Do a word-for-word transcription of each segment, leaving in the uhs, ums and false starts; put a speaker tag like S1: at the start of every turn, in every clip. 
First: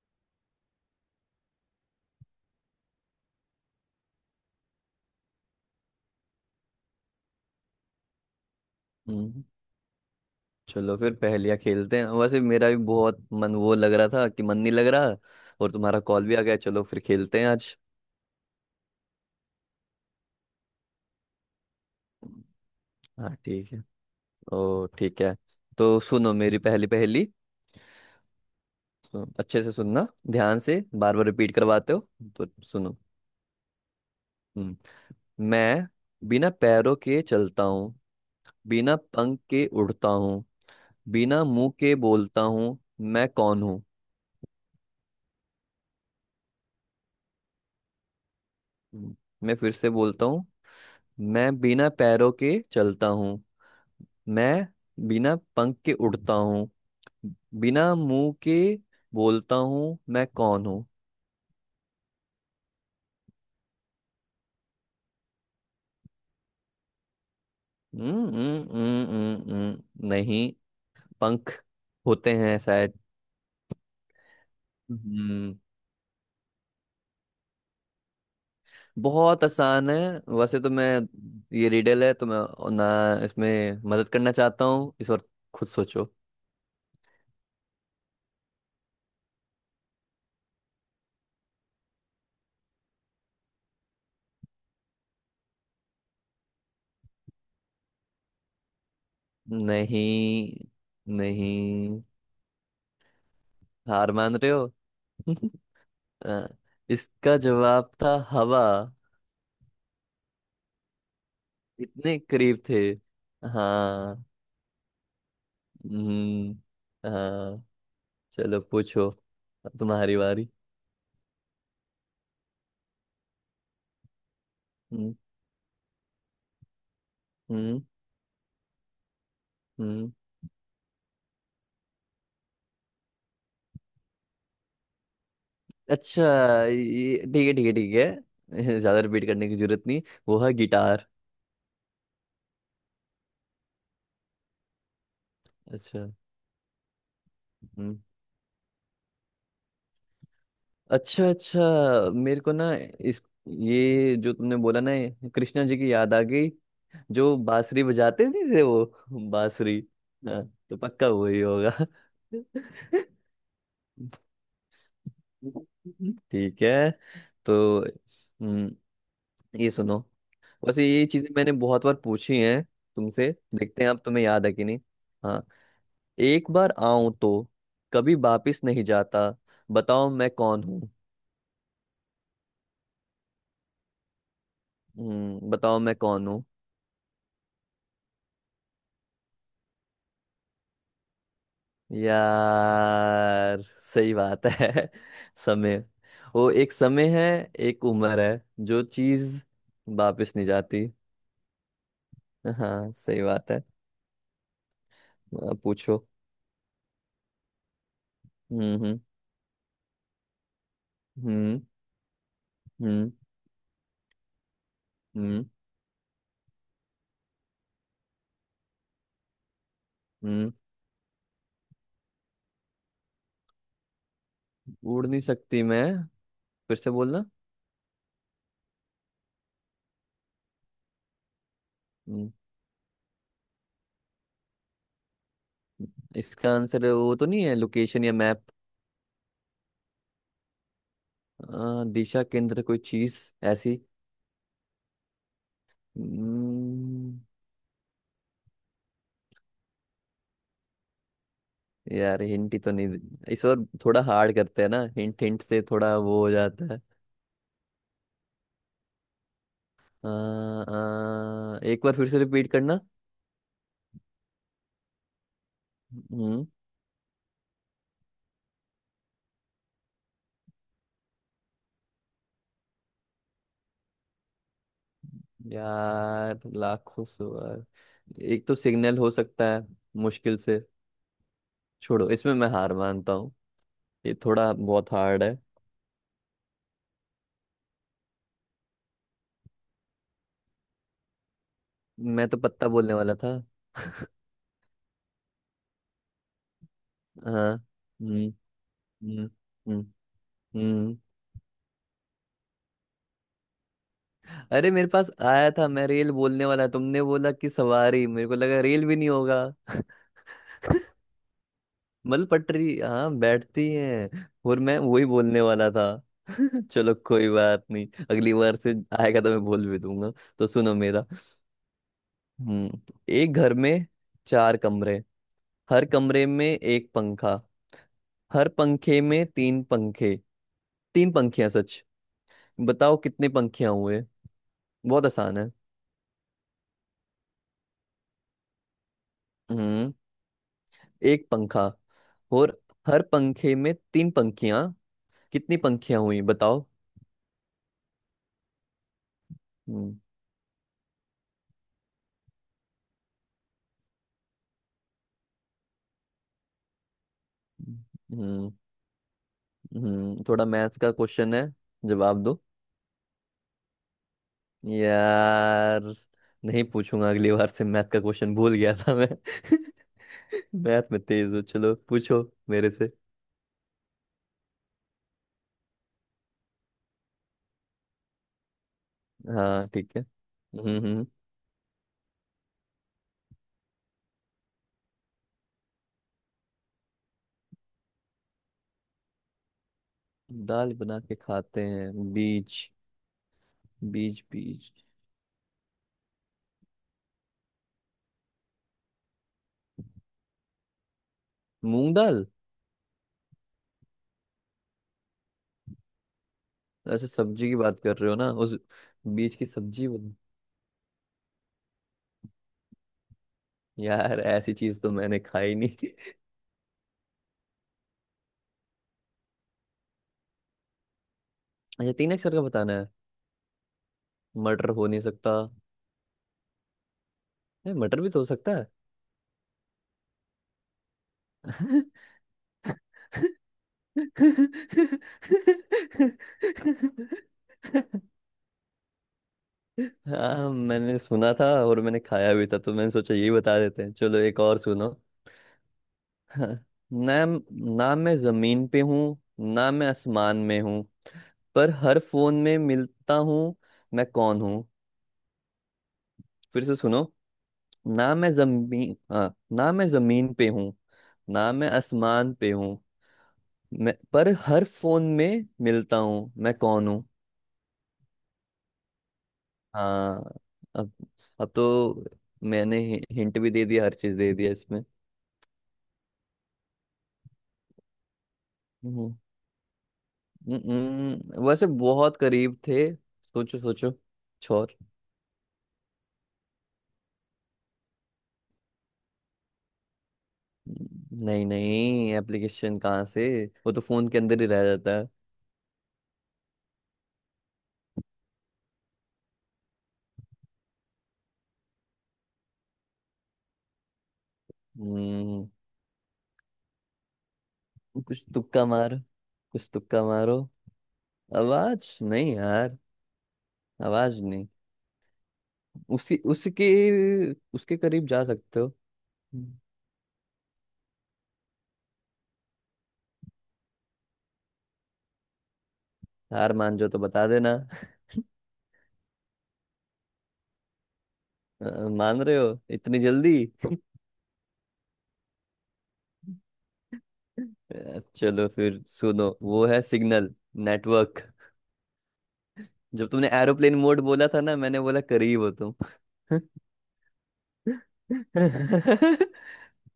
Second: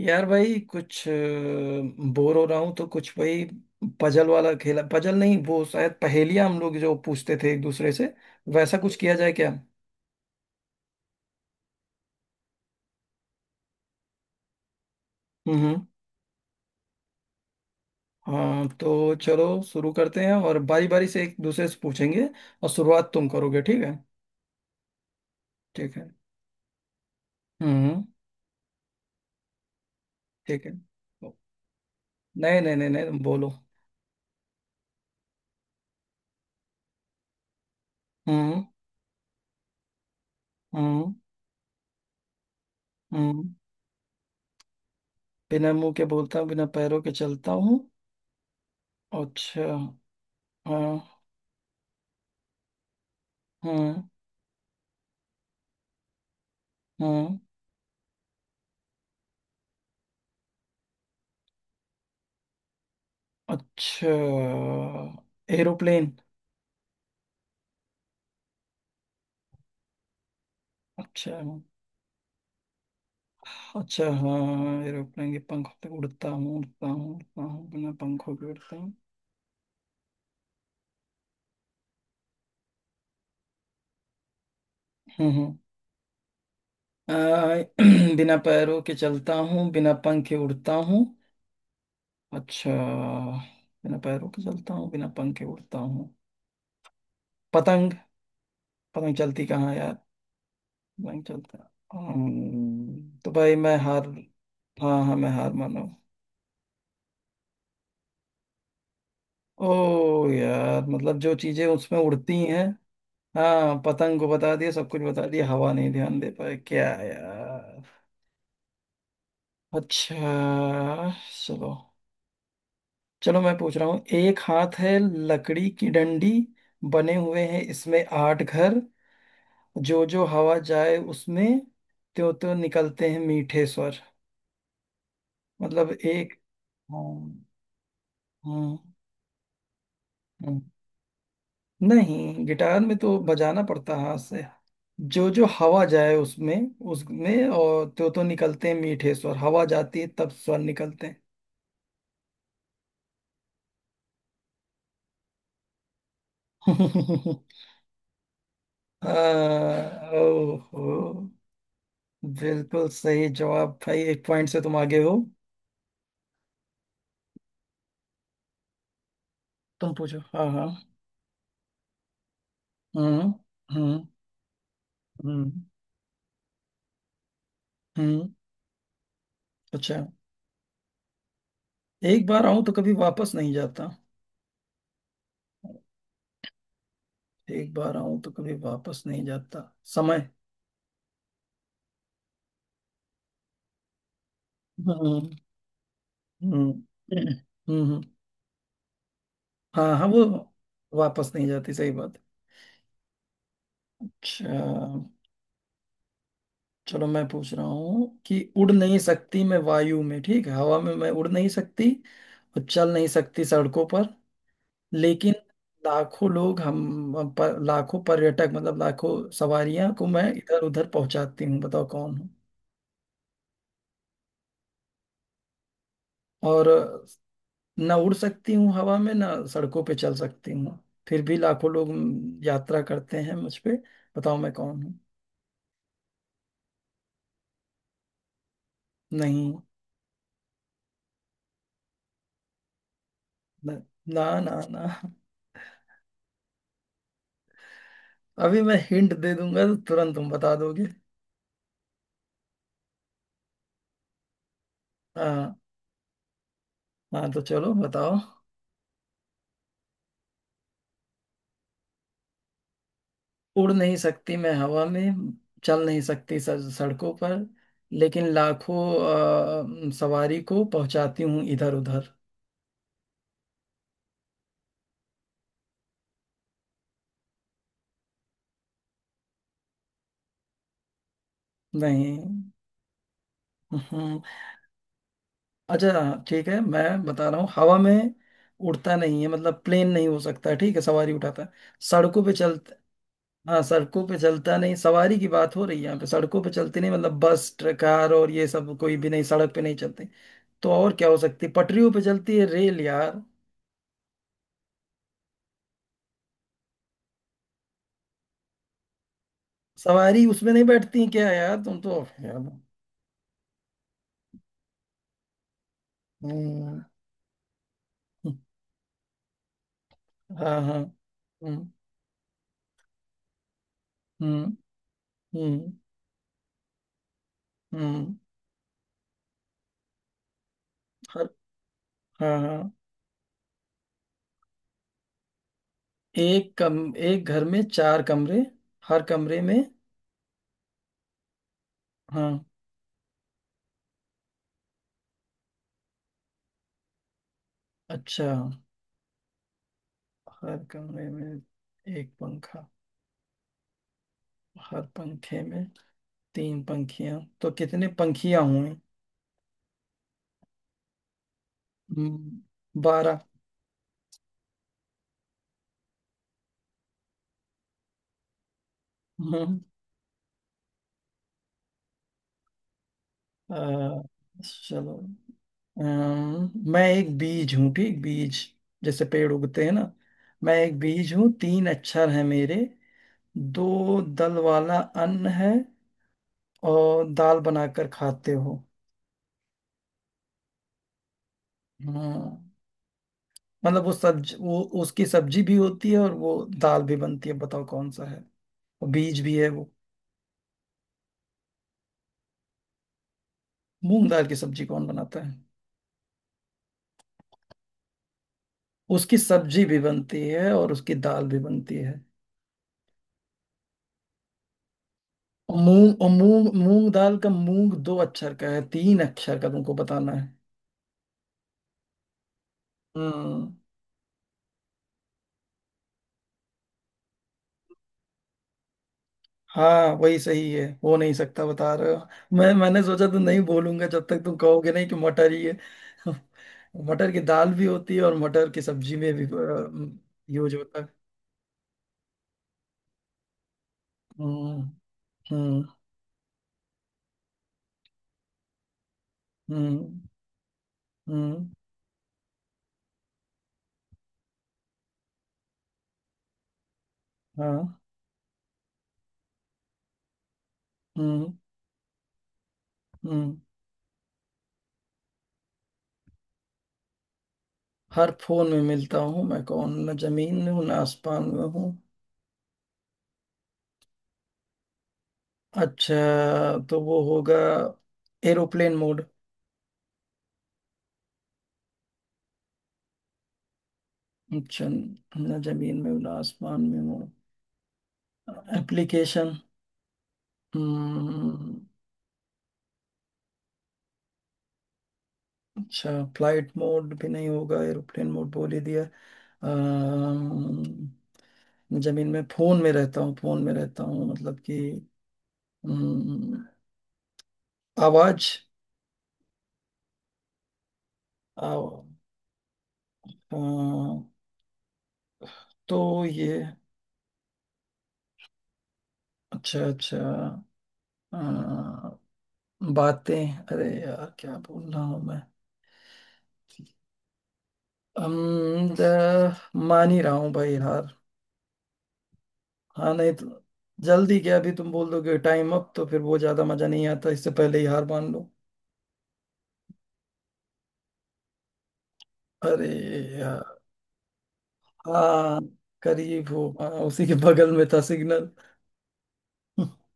S1: यार भाई, कुछ बोर हो रहा हूँ तो कुछ भाई पजल वाला खेला, पजल नहीं, वो शायद पहेलियाँ हम लोग जो पूछते थे एक दूसरे से, वैसा कुछ किया जाए
S2: हम्म,
S1: क्या।
S2: चलो फिर पहेलियाँ खेलते हैं। वैसे मेरा भी बहुत मन वो लग रहा था कि मन नहीं लग रहा, और
S1: हम्म।
S2: तुम्हारा कॉल भी आ गया, चलो फिर खेलते हैं आज।
S1: हाँ तो चलो शुरू करते हैं, और बारी बारी से एक दूसरे से पूछेंगे। और शुरुआत तुम
S2: हाँ,
S1: करोगे,
S2: ठीक
S1: ठीक
S2: है।
S1: है।
S2: ओ, ठीक है।
S1: ठीक
S2: तो
S1: है।
S2: सुनो मेरी पहली पहेली।
S1: हम्म।
S2: सुनो, अच्छे से सुनना, ध्यान
S1: ठीक है।
S2: से। बार बार रिपीट करवाते हो। तो
S1: नहीं, नहीं, नहीं,
S2: सुनो।
S1: नहीं, तुम बोलो।
S2: हम्म, मैं बिना पैरों के चलता हूँ,
S1: हम्म।
S2: बिना पंख के उड़ता हूँ,
S1: हम्म।
S2: बिना मुंह के बोलता हूँ, मैं
S1: हम्म।
S2: कौन हूँ?
S1: बिना मुंह के बोलता हूँ, बिना पैरों के चलता हूँ।
S2: हम्म, मैं
S1: अच्छा।
S2: फिर से बोलता हूँ।
S1: हाँ।
S2: मैं बिना पैरों के चलता हूँ।
S1: हम्म।
S2: मैं बिना पंख के उड़ता हूँ।
S1: हम्म।
S2: बिना मुंह के बोलता हूँ, मैं कौन हूँ?
S1: अच्छा, एरोप्लेन।
S2: हम्म, हम्म, हम्म, हम्म, हम्म, नहीं।
S1: अच्छा,
S2: पंख होते हैं शायद।
S1: अच्छा, हाँ, एरोप्लेन के
S2: हम्म।
S1: पंख होते हैं, उड़ता हूँ, उड़ता हूँ, उड़ता हूँ, बिना पंखों के उड़ता हूँ।
S2: बहुत आसान है। वैसे तो मैं ये रिडल है, तो मैं ना इसमें मदद करना चाहता हूँ इस बार।
S1: हम्म। हम्म।
S2: खुद सोचो।
S1: आ, बिना पैरों के चलता हूँ, बिना पंख के उड़ता हूँ। अच्छा। बिना पैरों के चलता हूँ, बिना पंख के उड़ता हूँ। पतंग। पतंग चलती कहाँ है यार।
S2: नहीं,
S1: पतंग चलता,
S2: नहीं,
S1: हम्म, तो भाई मैं हार।
S2: हार मान रहे हो?
S1: हाँ, हाँ, मैं हार मानो।
S2: अ, इसका जवाब था हवा।
S1: ओ। यार मतलब जो चीजें उसमें
S2: इतने
S1: उड़ती
S2: करीब
S1: हैं।
S2: थे।
S1: हाँ, पतंग
S2: हाँ।
S1: को बता दिया, सब कुछ बता दिया, हवा नहीं, ध्यान दे पाए क्या
S2: हम्म। हाँ।
S1: यार।
S2: चलो पूछो, अब तुम्हारी बारी।
S1: अच्छा। चलो, चलो मैं पूछ रहा हूँ। एक हाथ है
S2: हम्म।
S1: लकड़ी की डंडी, बने हुए हैं
S2: हम्म।
S1: इसमें आठ घर। जो
S2: हम्म।
S1: जो हवा जाए उसमें त्यों त्यों निकलते हैं मीठे स्वर। मतलब
S2: अच्छा,
S1: एक।
S2: ये
S1: हाँ,
S2: ठीक है, ठीक है, ठीक है।
S1: हाँ,
S2: ज्यादा रिपीट करने की जरूरत नहीं। वो है
S1: हाँ।
S2: गिटार।
S1: नहीं, गिटार में तो बजाना पड़ता है हाथ से। जो जो हवा
S2: अच्छा।
S1: जाए उसमें, उसमें और
S2: हम्म।
S1: तो तो निकलते हैं मीठे स्वर। हवा जाती है तब स्वर निकलते हैं।
S2: अच्छा, अच्छा। मेरे को ना इस ये जो तुमने बोला ना, ये कृष्णा जी की याद आ गई। जो बांसुरी बजाते नहीं थे वो।
S1: आ,
S2: बांसुरी। हाँ, तो
S1: ओहो।
S2: पक्का वही होगा।
S1: बिल्कुल सही जवाब भाई, एक पॉइंट से तुम आगे हो।
S2: ठीक है। तो हम्म, ये
S1: तुम
S2: सुनो।
S1: पूछो, हाँ, हाँ।
S2: बस ये चीजें मैंने बहुत बार पूछी हैं तुमसे,
S1: हम्म।
S2: देखते हैं
S1: हम्म।
S2: अब तुम्हें याद है कि नहीं। हाँ।
S1: हम्म।
S2: एक बार आऊं तो कभी
S1: हम्म।
S2: वापिस नहीं जाता,
S1: अच्छा।
S2: बताओ मैं कौन हूँ?
S1: एक बार आऊं तो कभी वापस नहीं जाता।
S2: हम्म, बताओ मैं कौन हूँ?
S1: एक बार आऊं तो कभी वापस नहीं जाता। समय।
S2: यार, सही बात है।
S1: हम्म।
S2: समय। वो
S1: हम्म।
S2: एक समय है, एक
S1: हम्म।
S2: उम्र है जो चीज
S1: हाँ, हाँ, वो
S2: वापिस नहीं जाती।
S1: वापस नहीं जाती, सही बात।
S2: हाँ, सही बात है।
S1: अच्छा।
S2: अब पूछो।
S1: चलो मैं पूछ रहा हूँ कि उड़
S2: हम्म।
S1: नहीं
S2: हम्म।
S1: सकती मैं वायु में, ठीक है, हवा में मैं उड़ नहीं
S2: हम्म।
S1: सकती। और चल नहीं
S2: हम्म।
S1: सकती सड़कों पर। लेकिन
S2: हम्म।
S1: लाखों लोग हम हम पर, लाखों पर्यटक मतलब लाखों सवारियां को मैं
S2: हम्म।
S1: इधर उधर पहुंचाती हूँ, बताओ कौन हूँ।
S2: उड़ नहीं सकती मैं,
S1: और
S2: फिर से बोलना।
S1: ना उड़ सकती हूँ हवा में, ना सड़कों पे चल सकती हूँ। फिर भी लाखों लोग
S2: हम्म,
S1: यात्रा करते हैं मुझ पे। बताओ मैं कौन हूँ।
S2: इसका आंसर वो तो नहीं है, लोकेशन या मैप?
S1: नहीं।
S2: दिशा केंद्र कोई चीज
S1: ना,
S2: ऐसी?
S1: ना, ना, ना।
S2: हम्म,
S1: अभी मैं हिंट दे दूंगा तो तुरंत तुम बता दोगे।
S2: यार हिंट ही तो नहीं दे- इस बार थोड़ा हार्ड करते हैं ना, हिंट हिंट
S1: हाँ,
S2: से थोड़ा वो हो जाता है।
S1: हाँ तो चलो बताओ।
S2: अ, अ, एक बार फिर से रिपीट करना।
S1: उड़ नहीं सकती मैं हवा में, चल नहीं सकती
S2: हम्म।
S1: सड़- सड़कों पर। लेकिन लाखों अ, सवारी को पहुंचाती हूँ इधर उधर।
S2: यार, लाखों सवाल। एक तो सिग्नल हो सकता है, मुश्किल से। छोड़ो,
S1: नहीं।
S2: इसमें मैं हार मानता हूँ। ये
S1: हम्म,
S2: थोड़ा बहुत हार्ड है।
S1: अच्छा ठीक है, मैं बता रहा हूँ हवा में उड़ता नहीं है, मतलब प्लेन नहीं हो सकता, ठीक है, सवारी उठाता है। सड़कों
S2: मैं
S1: पे
S2: तो
S1: चल
S2: पत्ता बोलने वाला था।
S1: हाँ, सड़कों पे चलता नहीं, सवारी की बात हो रही है यहाँ पे, सड़कों पे चलते नहीं मतलब
S2: हाँ।
S1: बस, ट्रक, कार
S2: हम्म।
S1: और ये सब कोई भी नहीं
S2: हम्म।
S1: सड़क पे नहीं
S2: हम्म।
S1: चलते। तो और
S2: हम्म।
S1: क्या हो सकती है, पटरियों पे चलती है रेल यार।
S2: अरे, मेरे पास आया था, मैं रेल बोलने वाला, तुमने बोला कि सवारी, मेरे को लगा रेल भी नहीं होगा।
S1: सवारी उसमें नहीं बैठती क्या, यार तुम तो।
S2: मतलब
S1: यार।
S2: पटरी, हाँ, बैठती है। और मैं वही बोलने वाला था।
S1: हम्म,
S2: चलो, कोई बात नहीं, अगली बार से आएगा तो मैं बोल भी दूंगा। तो
S1: हाँ,
S2: सुनो
S1: हाँ।
S2: मेरा।
S1: हम्म।
S2: हम्म। एक घर में
S1: हम्म।
S2: चार कमरे,
S1: हम्म।
S2: हर कमरे में एक पंखा,
S1: हम्म,
S2: हर पंखे में तीन पंखे, तीन
S1: हर,
S2: पंखियां, सच
S1: हाँ, हाँ।
S2: बताओ कितने पंखियां हुए? बहुत आसान है।
S1: एक कम, एक घर में चार कमरे, हर कमरे में।
S2: हम्म एक पंखा,
S1: हाँ।
S2: और हर पंखे में तीन पंखियां, कितनी पंखियां हुई बताओ?
S1: अच्छा।
S2: हम्म
S1: हर कमरे में एक पंखा, हर पंखे में तीन पंखियां, तो कितने पंखियां
S2: हम्म
S1: हुई।
S2: हम्म, थोड़ा मैथ्स का क्वेश्चन है, जवाब
S1: हम्म,
S2: दो।
S1: बारह।
S2: यार, नहीं पूछूंगा अगली बार से मैथ का क्वेश्चन, भूल गया था मैं।
S1: हम्म।
S2: मैथ में तेज हो, चलो पूछो मेरे से।
S1: अ, चलो। अम्म, मैं एक बीज हूँ, ठीक, बीज। जैसे पेड़ उगते
S2: हाँ,
S1: हैं ना।
S2: ठीक है।
S1: मैं
S2: हम्म।
S1: एक
S2: हम्म।
S1: बीज हूँ, तीन अक्षर है मेरे, दो दल वाला अन्न है और दाल बनाकर खाते हो।
S2: दाल बना के खाते हैं
S1: हाँ।
S2: बीज?
S1: मतलब वो
S2: बीज?
S1: सब्ज वो
S2: बीज?
S1: उसकी सब्जी भी होती है, और वो दाल भी बनती है, बताओ कौन सा है। और बीज भी है वो।
S2: मूंग दाल।
S1: मूंग दाल की सब्जी कौन बनाता है।
S2: ऐसे सब्जी की बात कर रहे हो ना उस,
S1: उसकी
S2: बीज की
S1: सब्जी भी
S2: सब्जी बन-।
S1: बनती है और उसकी दाल भी बनती है।
S2: यार, ऐसी चीज तो मैंने खाई
S1: और
S2: नहीं।
S1: मूंग और मूंग मूंग दाल का मूंग दो अक्षर का है, तीन अक्षर का तुमको बताना है।
S2: अच्छा, तीन अक्षर का बताना है।
S1: हम्म।
S2: मटर हो नहीं सकता, है मटर भी तो हो सकता है।
S1: हाँ, वही सही है, हो नहीं सकता बता रहे हो। मैं मैंने सोचा तो नहीं बोलूंगा जब तक तुम कहोगे नहीं कि मटर ही है। मटर की दाल भी होती है और मटर की सब्जी में भी
S2: हाँ,
S1: यूज होता है।
S2: मैंने सुना था और मैंने खाया भी था, तो मैंने सोचा यही बता देते हैं, चलो एक और
S1: हम्म।
S2: सुनो।
S1: हम्म।
S2: हाँ, ना ना मैं जमीन पे हूँ, ना मैं
S1: हम्म।
S2: आसमान में हूँ,
S1: हम्म।
S2: पर हर फोन में मिलता हूँ, मैं कौन हूँ? फिर से सुनो।
S1: हाँ।
S2: ना मैं जमीन हाँ, ना मैं जमीन पे हूँ,
S1: हम्म।
S2: ना मैं आसमान पे हूँ,
S1: हम्म।
S2: मैं पर हर फोन में मिलता हूँ, मैं कौन हूँ?
S1: हर फोन में मिलता हूँ मैं कौन, न
S2: हाँ।
S1: जमीन में हूँ, ना
S2: अब
S1: आसमान में
S2: अब
S1: हूँ।
S2: तो मैंने हिंट भी दे दिया, हर चीज दे दिया इसमें।
S1: अच्छा, तो वो होगा एरोप्लेन मोड।
S2: हम्म, हम्म, हम्म, वैसे बहुत करीब थे। सोचो, सोचो।
S1: अच्छा,
S2: छोर।
S1: ना जमीन में हूँ, ना आसमान में हूँ। एप्लीकेशन।
S2: नहीं,
S1: हम्म।
S2: नहीं, एप्लीकेशन कहाँ से, वो तो फोन के अंदर ही रह जाता है।
S1: अच्छा, फ्लाइट मोड भी नहीं होगा, एरोप्लेन मोड बोल ही दिया। अम्म, जमीन में, फोन में रहता हूँ, फोन में रहता हूँ, मतलब कि।
S2: हम्म,
S1: हम्म,
S2: कुछ
S1: आवाज।
S2: तुक्का मार कुछ तुक्का मारो।
S1: आव,
S2: आवाज नहीं यार,
S1: अ,
S2: आवाज नहीं।
S1: तो
S2: उसी
S1: ये।
S2: उसके उसके करीब जा सकते हो।
S1: अच्छा, अच्छा, बातें, अरे यार क्या बोल रहा हूँ मैं।
S2: हार मान जो तो बता देना।
S1: हम द- मान ही रहा हूँ भाई यार।
S2: अ, मान रहे हो
S1: हाँ,
S2: इतनी
S1: नहीं तो।
S2: जल्दी?
S1: जल्दी क्या, अभी तुम बोल दोगे टाइम अप तो फिर वो ज्यादा मजा नहीं आता, इससे पहले ही हार
S2: अ,
S1: मान लो।
S2: चलो फिर सुनो, वो है सिग्नल, नेटवर्क।
S1: अरे
S2: जब तुमने
S1: यार।
S2: एरोप्लेन मोड बोला था ना, मैंने बोला
S1: हाँ,
S2: करीब हो तुम।
S1: करीब हो, हाँ, उसी के बगल में था सिग्नल।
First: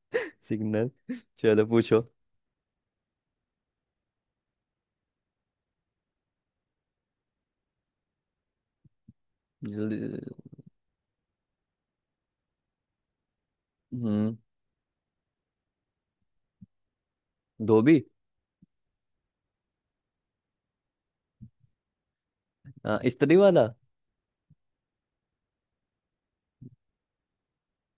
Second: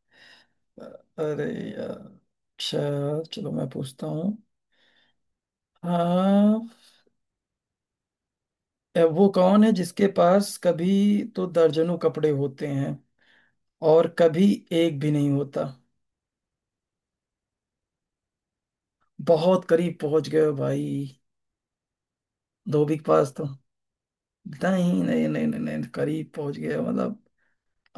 S2: सिग्नल।
S1: अरे
S2: चलो
S1: यार।
S2: पूछो।
S1: अच्छा, चलो मैं पूछता हूँ। हाँ। ए, वो कौन है
S2: जल्दी।
S1: जिसके पास कभी तो दर्जनों कपड़े होते हैं, और
S2: हम्म।
S1: कभी एक भी नहीं होता।
S2: धोबी।
S1: बहुत करीब पहुंच गए हो भाई। धोबी
S2: अ,
S1: के पास
S2: इस्त्री
S1: तो,
S2: वाला।
S1: नहीं, नहीं, नहीं, नहीं, नहीं, करीब पहुंच गए हो। मतलब,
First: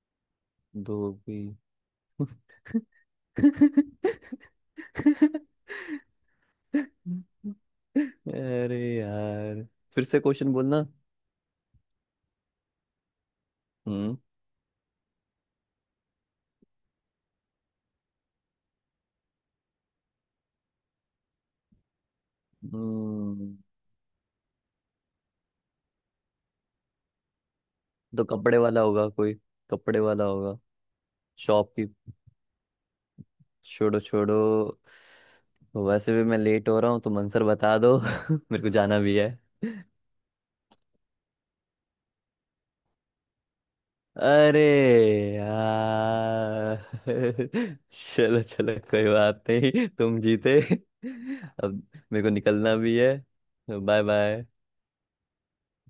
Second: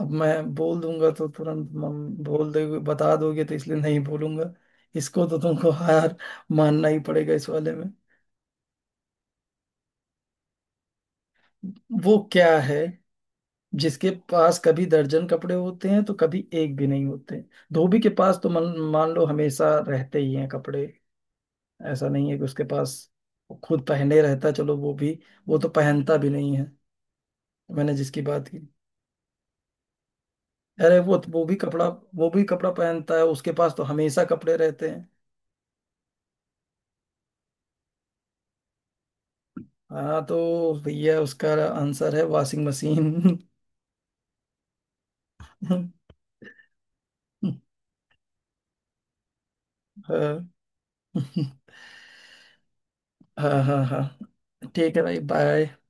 S1: अब मैं बोल दूंगा तो
S2: धोबी।
S1: तुरंत मम- बोल दोगे, बता दोगे, तो इसलिए नहीं बोलूंगा। इसको तो तुमको हार मानना ही पड़ेगा इस वाले में।
S2: अरे यार, फिर से क्वेश्चन बोलना।
S1: वो क्या है जिसके
S2: हम्म
S1: पास कभी दर्जन कपड़े होते हैं तो कभी एक भी नहीं होते। धोबी के पास तो मन मान लो हमेशा रहते ही हैं कपड़े। ऐसा नहीं है कि उसके पास
S2: हम्म,
S1: खुद पहने रहता है, चलो वो भी। वो तो पहनता भी नहीं है, मैंने जिसकी
S2: तो
S1: बात की।
S2: कपड़े वाला होगा कोई, कपड़े वाला होगा,
S1: अरे वो वो भी
S2: शॉप
S1: कपड़ा,
S2: की।
S1: वो भी कपड़ा पहनता है, उसके पास तो
S2: छोड़ो,
S1: हमेशा
S2: छोड़ो।
S1: कपड़े रहते हैं।
S2: वैसे भी मैं लेट हो रहा हूँ, तो मंसर बता दो। मेरे को जाना भी है।
S1: हाँ तो भैया, उसका आंसर है वॉशिंग मशीन।
S2: अरे यार। चलो, चलो, कोई बात नहीं, तुम
S1: हाँ,
S2: जीते। अब मेरे को निकलना भी है।
S1: हाँ, हाँ,
S2: बाय बाय।
S1: हाँ। ठीक है भाई, बाय।